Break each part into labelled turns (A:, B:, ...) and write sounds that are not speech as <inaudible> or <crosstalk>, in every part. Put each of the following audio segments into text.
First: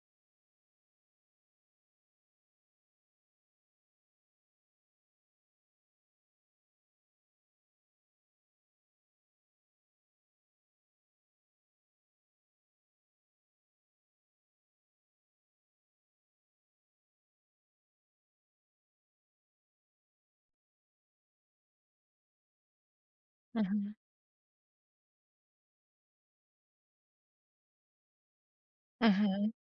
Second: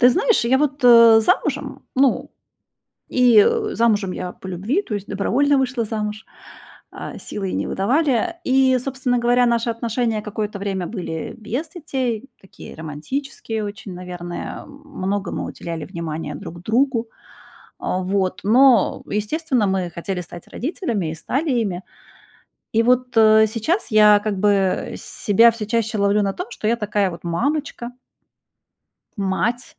A: Ты знаешь, я вот, э, замужем, ну, и, э, замужем я по любви, то есть добровольно вышла замуж, а силой не выдавали. И, собственно говоря, наши отношения какое-то время были без детей, такие романтические очень, наверное. Многому уделяли внимания друг другу. А вот, но, естественно, мы хотели стать родителями и стали ими. И вот, э, сейчас
B: Мгм.
A: я как бы себя всё чаще ловлю на том, что я такая вот мамочка.
B: Мгм.
A: Мать.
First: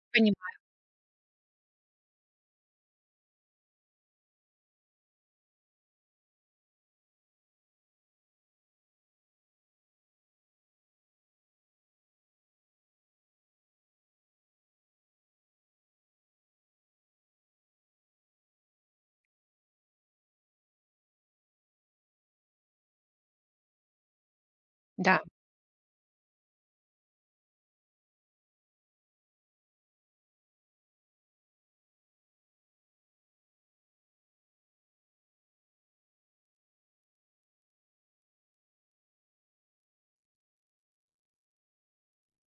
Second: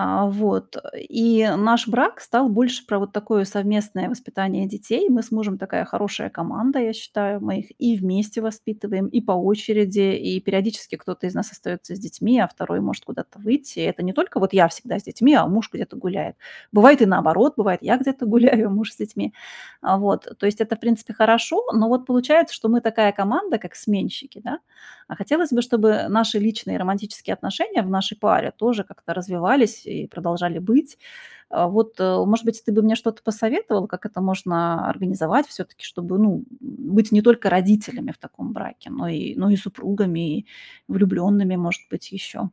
A: А
B: Понимаю.
A: вот, э, и наш брак стал больше про вот такое совместное воспитание детей. Мы с мужем такая хорошая команда, я считаю. Мы их и вместе воспитываем, и по очереди, и периодически кто-то из нас остаётся с детьми, а 2 может куда-то выйти. И это не только вот я всегда с детьми, а муж где-то гуляет. Бывает и наоборот, бывает я где-то гуляю, а муж с детьми. А, вот, э, то есть это, в принципе, хорошо, но вот получается, что мы такая команда, как сменщики, да. А
B: Да.
A: хотелось бы, чтобы наши личные и романтические отношения в нашей паре тоже как-то развивались и продолжали быть. Э, вот, э, может быть, ты бы мне что-то посоветовал, как это можно организовать всё-таки, чтобы быть, ну, м, быть не только родителями в таком браке, но и но и супругами, и влюблёнными, может быть, ещё.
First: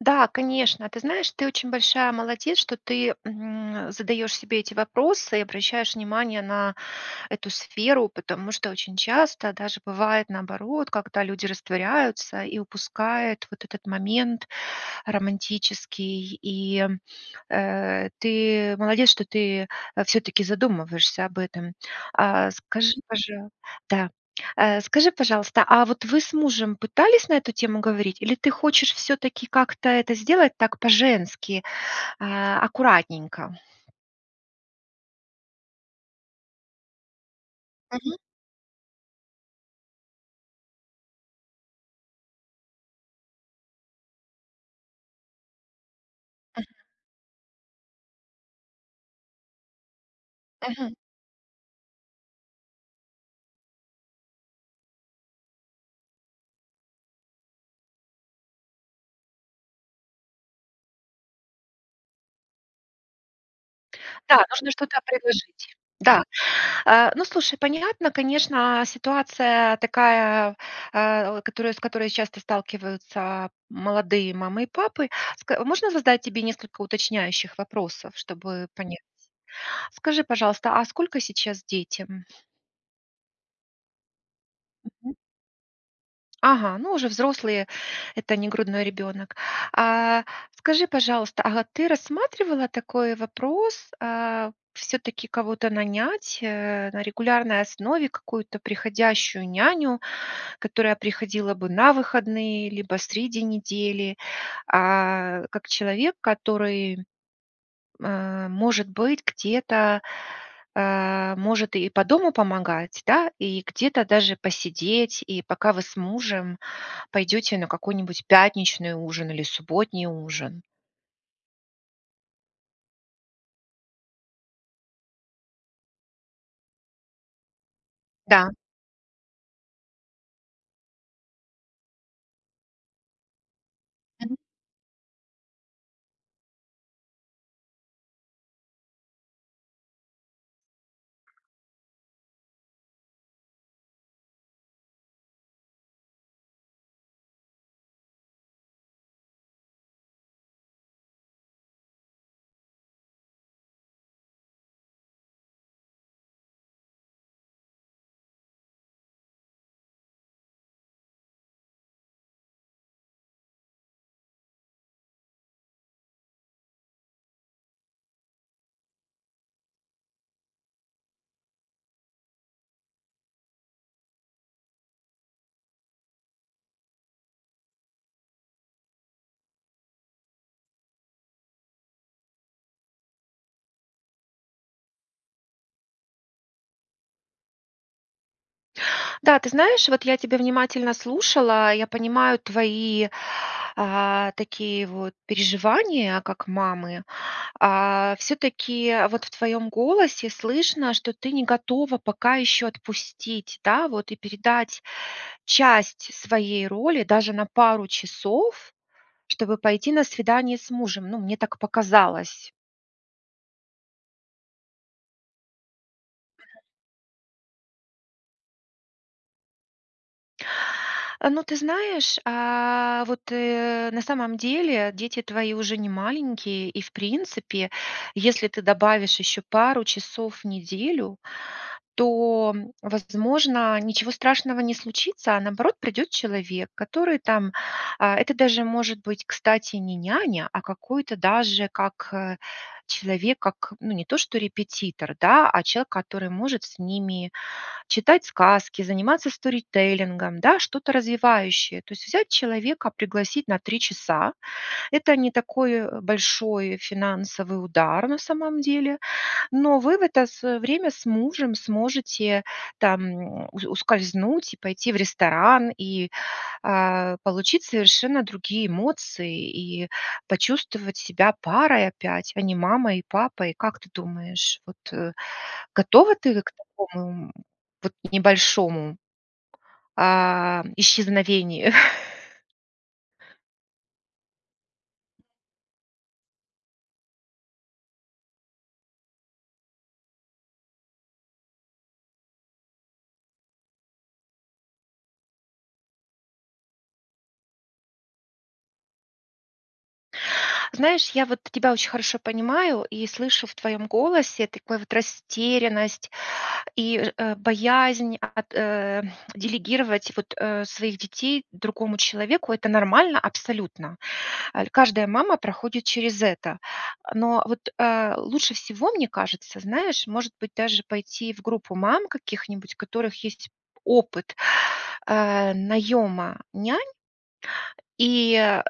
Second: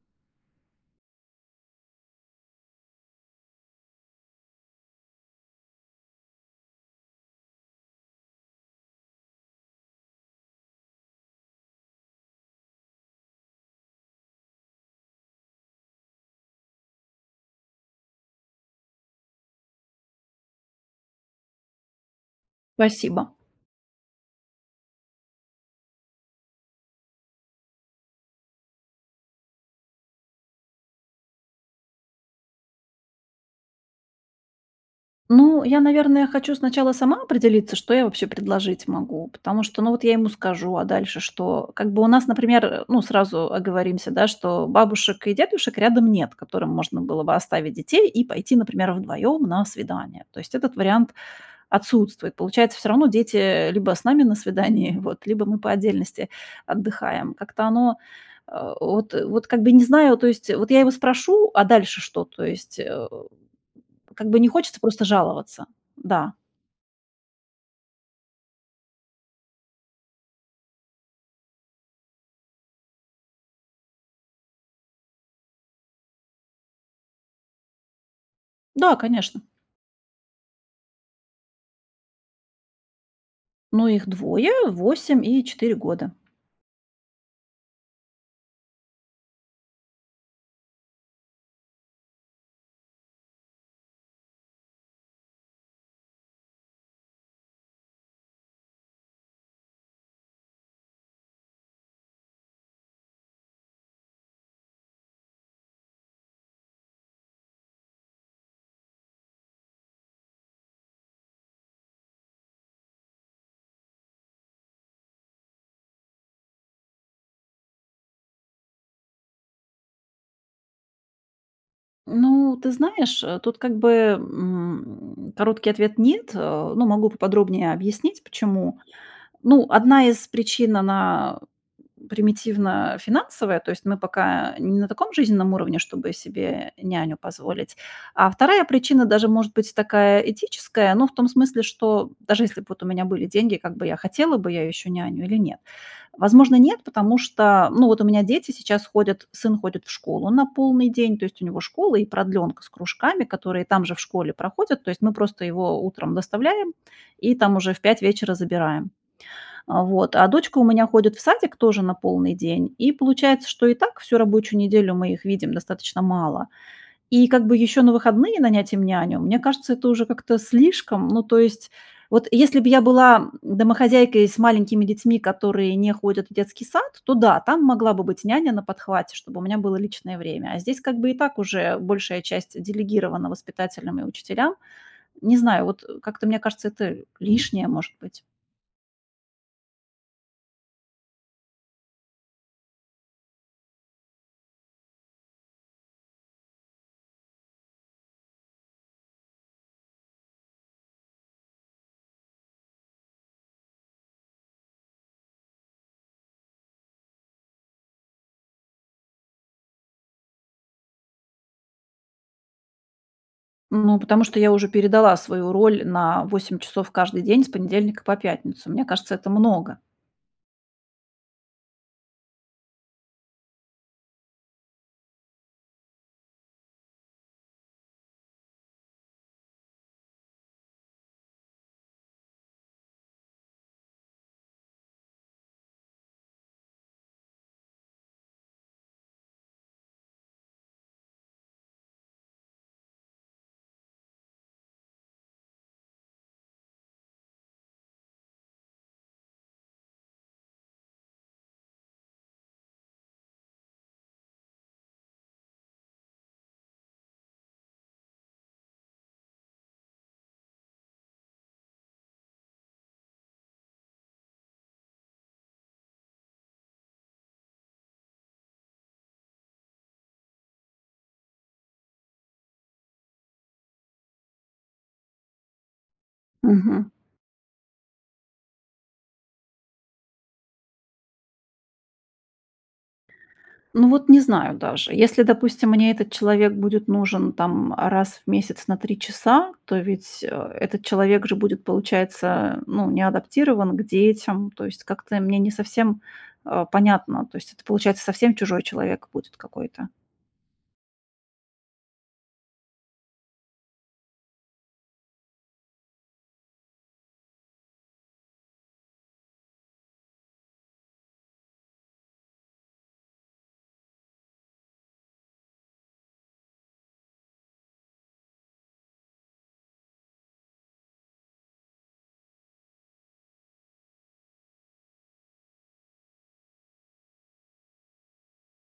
B: Да, конечно, ты знаешь, ты очень большая молодец, что ты, м, задаешь себе эти вопросы и обращаешь внимание на эту сферу, потому что очень часто даже бывает наоборот, когда люди растворяются и упускают вот этот момент романтический, и, м, э, ты молодец, что ты, э, всё-таки задумываешься об этом. А скажи,
A: Спасибо.
B: пожа Да, а скажи, пожалуйста, а вот вы с мужем пытались на эту тему говорить, или ты хочешь всё-таки, как-то это сделать, так по-женски, а, аккуратненько?
A: Ну, я, наверное, хочу сначала сама определиться, что я
B: Мгм.
A: вообще предложить могу, потому что, ну, вот я ему скажу, а дальше что? Как бы у нас, например, э, ну, сразу оговоримся, да, что бабушек и дедушек рядом нет,
B: М.
A: которым можно было бы оставить детей и пойти, например, вдвоём на свидание. То есть этот
B: Мгм.
A: вариант отсутствует. Получается, всё равно дети, э, либо с нами на свидании вот, либо мы по отдельности отдыхаем. Как-то оно, э, вот, э, вот как бы и не знаю. То есть, э, вот я его спрошу, а дальше что? То есть, э, как бы,
B: Да,
A: не
B: нужно
A: хочется
B: что-то, а,
A: просто жаловаться.
B: предложить, да.
A: Да.
B: Э, ну, слушай, понятно, конечно, ситуация такая, э, о, которой, с которой часто сталкиваются молодые мамы и папы. Ска можно задать тебе несколько уточняющих вопросов, чтобы
A: Да,
B: понять?
A: конечно.
B: Скажи, пожалуйста, а сколько сейчас детям?
A: Но их двое,
B: Мгм.
A: 8 и 4 года.
B: Ага, ну, уже взрослые, это не грудной ребёнок. А скажи, пожалуйста, ага, ты рассматривала такой вопрос, а всё-таки кого-то нанять, э, на регулярной основе какую-то приходящую няню, которая приходила бы на выходные либо среди недели, а, как человек, который, э, может быть, где-то, э, может и по дому помогать, да, и где-то даже посидеть, и пока вы с мужем пойдёте на какой-нибудь пятничный ужин или субботний ужин?
A: Ну, ты знаешь, э, тут как бы, м, короткий ответ нет. Э, ну, могу поподробнее объяснить
B: Да.
A: почему. Ну, одна из причин, она примитивно финансовая, то есть мы
B: Мгм.
A: пока не на таком жизненном уровне, чтобы себе няню позволить. А 1 причина даже, может быть, такая этическая, ну, в том смысле, что даже если б вот у меня были деньги, как бы я хотела бы я ещё няню или нет? Возможно, нет, потому что, ну, вот у меня дети сейчас ходят, сын ходит в школу на полный день. То есть у него школа и продлёнка с кружками, которые там же в школе проходят. То есть мы просто его утром доставляем и там уже в 5 вечера забираем. Вот, а дочка у меня ходит в садик тоже на полный день. И получается, что и так всю рабочую неделю мы их видим достаточно мало. И как бы ещё на выходные нанять им няню, мне кажется, это уже как-то слишком. Ну, то есть, вот если бы я была, м, домохозяйкой и с маленькими детьми, которые не ходят в детский сад, то да, там могла бы быть няня на подхвате, чтобы у меня было личное время. А здесь, как бы, и так уже большая часть, э, делегирована воспитателям и учителям. Не знаю, вот, э, как-то мне кажется, это лишнее, может быть.
B: Да, ты знаешь, вот я тебя внимательно слушала, и я понимаю твои, э, такие вот переживания, как мамы. А всё-таки вот в твоём голосе слышно, что ты не готова пока ещё отпустить, да, вот и передать часть своей роли даже на пару часов, чтобы пойти на свидание с мужем. Ну, мне так показалось.
A: Ну, потому что я уже передала свою роль на 8 часов каждый день с понедельника по пятницу. Мне кажется, это много.
B: А, ну, ты знаешь, а вот, э, на самом деле дети твои уже не маленькие, и, в принципе, если ты добавишь еще пару часов в неделю, то, возможно, ничего страшного не случится, а наоборот, придет человек, который там, а, это даже может быть, кстати, не няня, а какой-то даже как, э, человек, как, ну, не то что репетитор, да, а человек, который может с ними читать сказки, заниматься сторителлингом, да, что-то развивающее. То есть взять человека, пригласить на 3 часа. Это не такой, э, большой финансовый удар на самом деле. Но вы в это с время с мужем сможете там ус ускользнуть и пойти в ресторан, и, а, получить совершенно другие эмоции, и почувствовать себя парой опять, а не мамой и папой. Как ты думаешь, вот готова ты к
A: Мгм.
B: такому, м, вот небольшому, а, исчезновению? <chuckles>
A: Ну, вот не знаю даже. Если, допустим, мне этот человек будет нужен там раз в месяц на 3 часа, то ведь, э, этот человек же будет, получается, ну, не адаптирован к детям. То есть как-то мне не совсем, а, понятно. То есть это, получается, совсем чужой человек будет какой-то.
B: Знаешь, я вот тебя очень хорошо понимаю и слышу в твоем голосе такой вот растерянность и ж боязнь ат э <tsk> делегировать вот, э, своих детей другому человеку. Это нормально абсолютно. Ль каждая мама проходит через это. Но вот, э, лучше всего, мне кажется, знаешь, может быть, даже пойти в группу мам каких-нибудь, у которых есть опыт, а, наёма нянь, и, э,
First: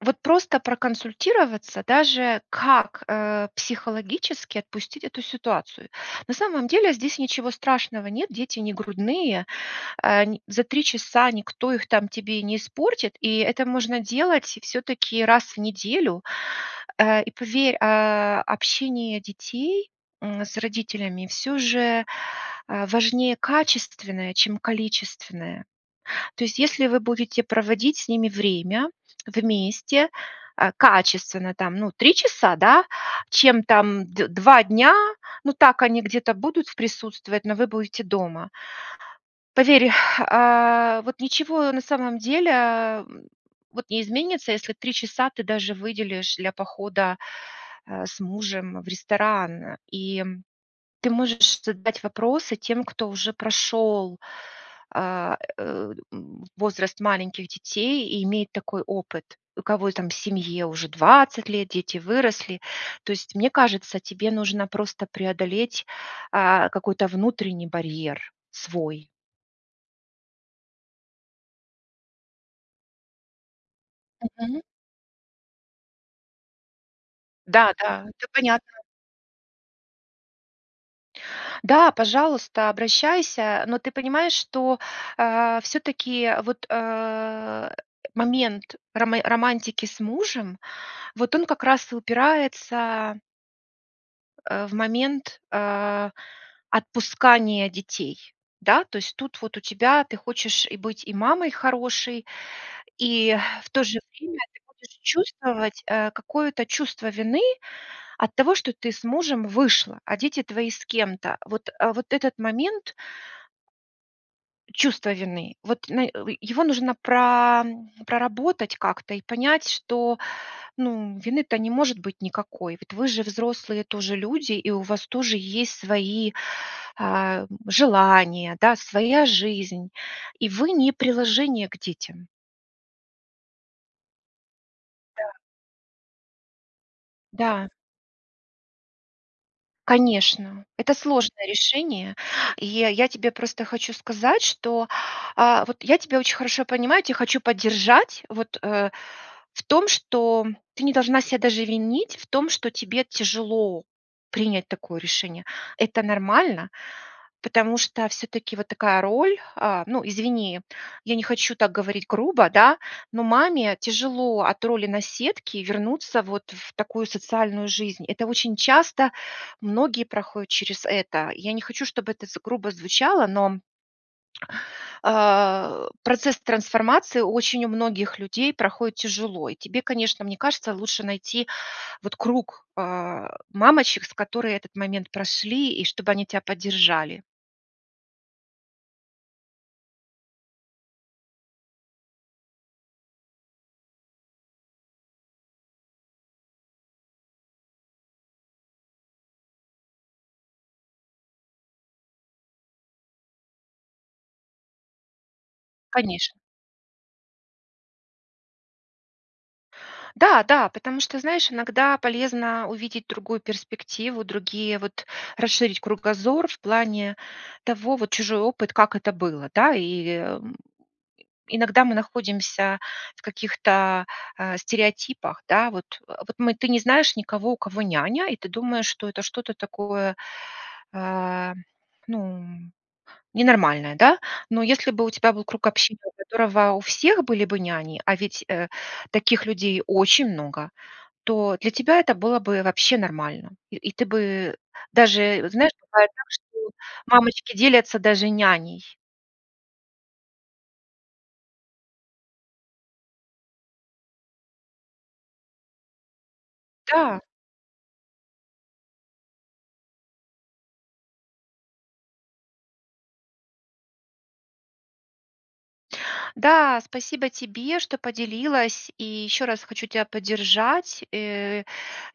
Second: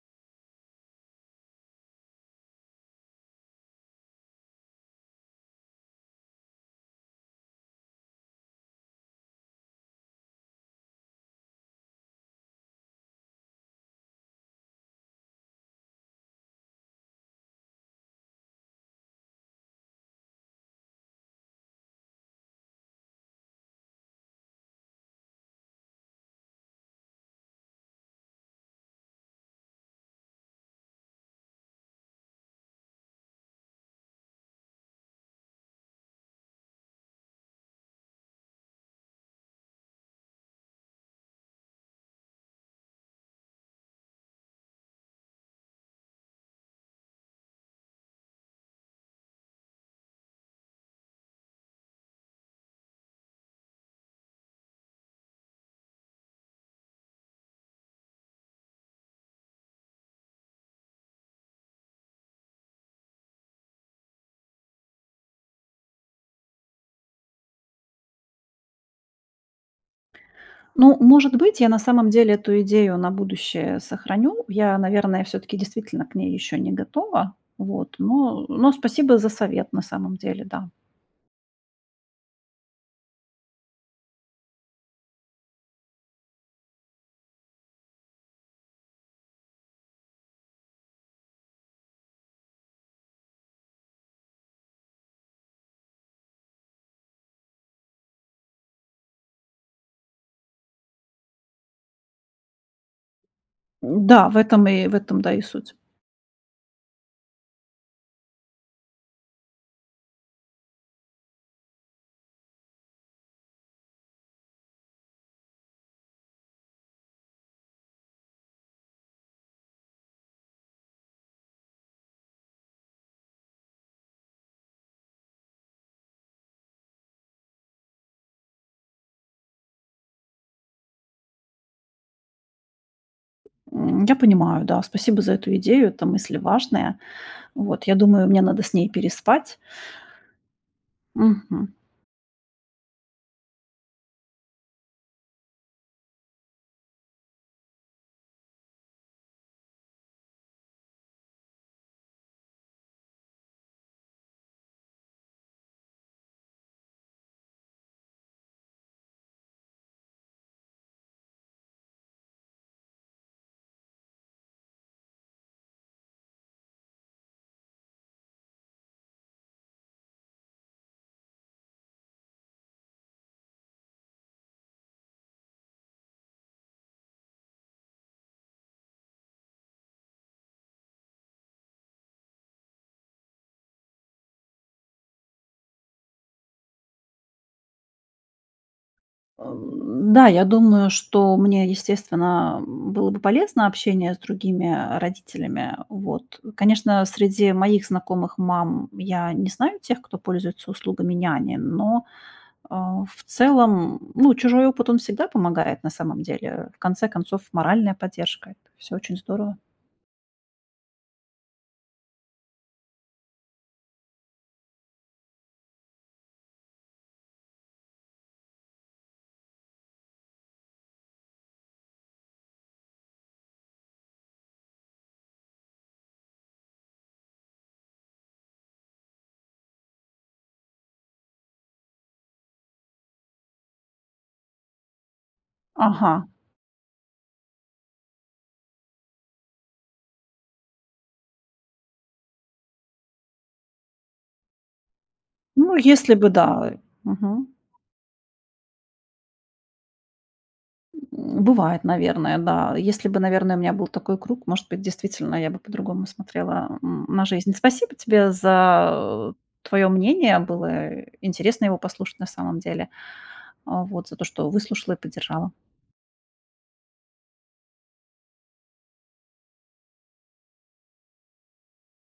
B: вот просто проконсультироваться, даже как, а, психологически отпустить эту ситуацию. На самом деле здесь ничего страшного нет, дети не грудные, ань за 3 часа никто их там тебе не испортит, и это можно делать всё-таки раз в неделю. А, и поверь, а, общение детей, м, с родителями всё же, а, важнее качественное, чем количественное. То есть, если вы будете проводить с ними время вместе, а, качественно, там, ну, 3 часа, да, чем там дв 2 дня, ну так они где-то будут в присутствовать, но вы будете дома. Поверь, а, вот ничего на самом деле, м, вот не изменится, если 3 часа ты даже выделишь для похода, а, с мужем в ресторан. И ты можешь задать вопросы тем, кто уже прошёл, а, э, м, возраст маленьких детей и имеет такой опыт. У кого и там семье уже 20 лет, дети выросли. То есть, мне кажется, тебе нужно просто преодолеть, а, какой-то внутренний барьер свой.
A: Ну, может быть, я на самом деле эту идею на будущее сохраню.
B: Мгм.
A: Я, наверное, всё-таки действительно к ней ещё не готова. Вот,
B: Да-да, это
A: но но
B: понятно.
A: спасибо за совет, на самом деле, да.
B: Да, пожалуйста, обращайся. Но ты понимаешь, что, а, всё-таки, вот, э, момент роме романтики с мужем, вот он как раз и упирается Э, в момент, а, отпускания детей. Да, то есть тут вот у тебя ты хочешь и быть и мамой хорошей, и в то же
A: Н-да, в
B: время ты
A: этом и в
B: будешь
A: этом, да, и суть.
B: чувствовать, э, какое-то чувство вины от того, что ты с мужем вышла, а дети твои с кем-то. Вот, а вот этот момент чувства вины, вот на, э, его нужно прам проработать как-то и понять, что, ну, вины-то не может быть никакой. Ведь вы же взрослые тоже люди, и у вас тоже есть свои, а, м, желания, да, своя жизнь, и вы не приложение к детям.
A: М, я понимаю, да, спасибо за
B: Да.
A: эту идею. Эта мысль важная.
B: Да.
A: Вот, я думаю, мне надо с ней переспать.
B: Конечно, это сложное
A: Мгм.
B: решение, и я тебе просто хочу сказать, что, а вот я тебя очень хорошо понимаю. Я тя хочу поддержать, вот, э, в том, что ты не должна ся даже винить в том, что тебе тяжело принять такое решение. Это нормально, потому что всё-таки вот такая роль, а, ну, извини, я не хочу так говорить грубо, да, но маме тяжело от роли наседки вернуться вот в такую социальную жизнь. Это очень часто, многие проходят через это. Я не хочу, чтобы это з грубо звучало, но а, э, процесс трансформации очень у многих людей проходит тяжело. И тебе, конечно, мне кажется, лучше найти вот круг, э, мамочек, с которые этот момент прошли, и чтобы они тя поддержали.
A: Э, да, я думаю, что мне, естественно, было бы полезно общение с другими, э, родителями, э, вот. Конечно, среди моих знакомых мам я не знаю тех, кто пользуется услугами няни, но, э, в целом, ну, чужой опыт, он всегда помогает на самом
B: Конечно.
A: деле. В конце концов, моральная поддержка. Это всё очень здорово.
B: Да да, потому что, знаешь, иногда полезно увидеть другую перспективу, другие вот расширить кругозор в плане того, вот чужой опыт, как это было, да. И, м, иногда мы находимся в каких-то, а, стереотипах, да вот. Э, вот мы ты не знаешь никого, у кого няня, и ты думаешь, что это что-то такое, э, ну, м, ненормальное, да. Но если бы у тебя был круг общения, у
A: Ага.
B: которого у всех были бы няни, а ведь, э, таких людей очень много, то для тебя это было бы вообще нормально. И и ты бы даже вот, знаешь,
A: Ну,
B: бывает
A: если
B: так,
A: бы
B: что
A: да, э. Мгм.
B: мамочки делятся даже няней.
A: М, бывает, наверное, да. Если бы, наверное, у меня был такой круг, может быть, действительно, я бы по-другому смотрела, м,
B: Да.
A: на жизнь. Спасибо тебе за твоё мнение. Было интересно его послушать на самом деле. А, вот, за то, что выслушала и поддержала.
B: Да, спасибо тебе, что поделилась, и еще раз хочу тя поддержать, э,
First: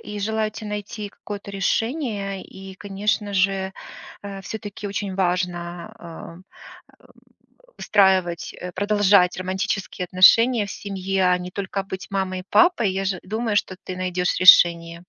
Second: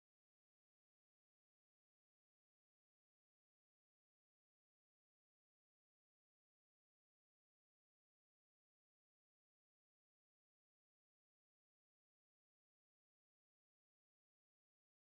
B: и желаю те найти какое-то решение. И, конечно же, э, всё-таки очень важно, э, <grunts> устраивать, э, продолжать романтические отношения в семье, а не только быть мамой и папой. Я же думаю, что ты найдёшь решение.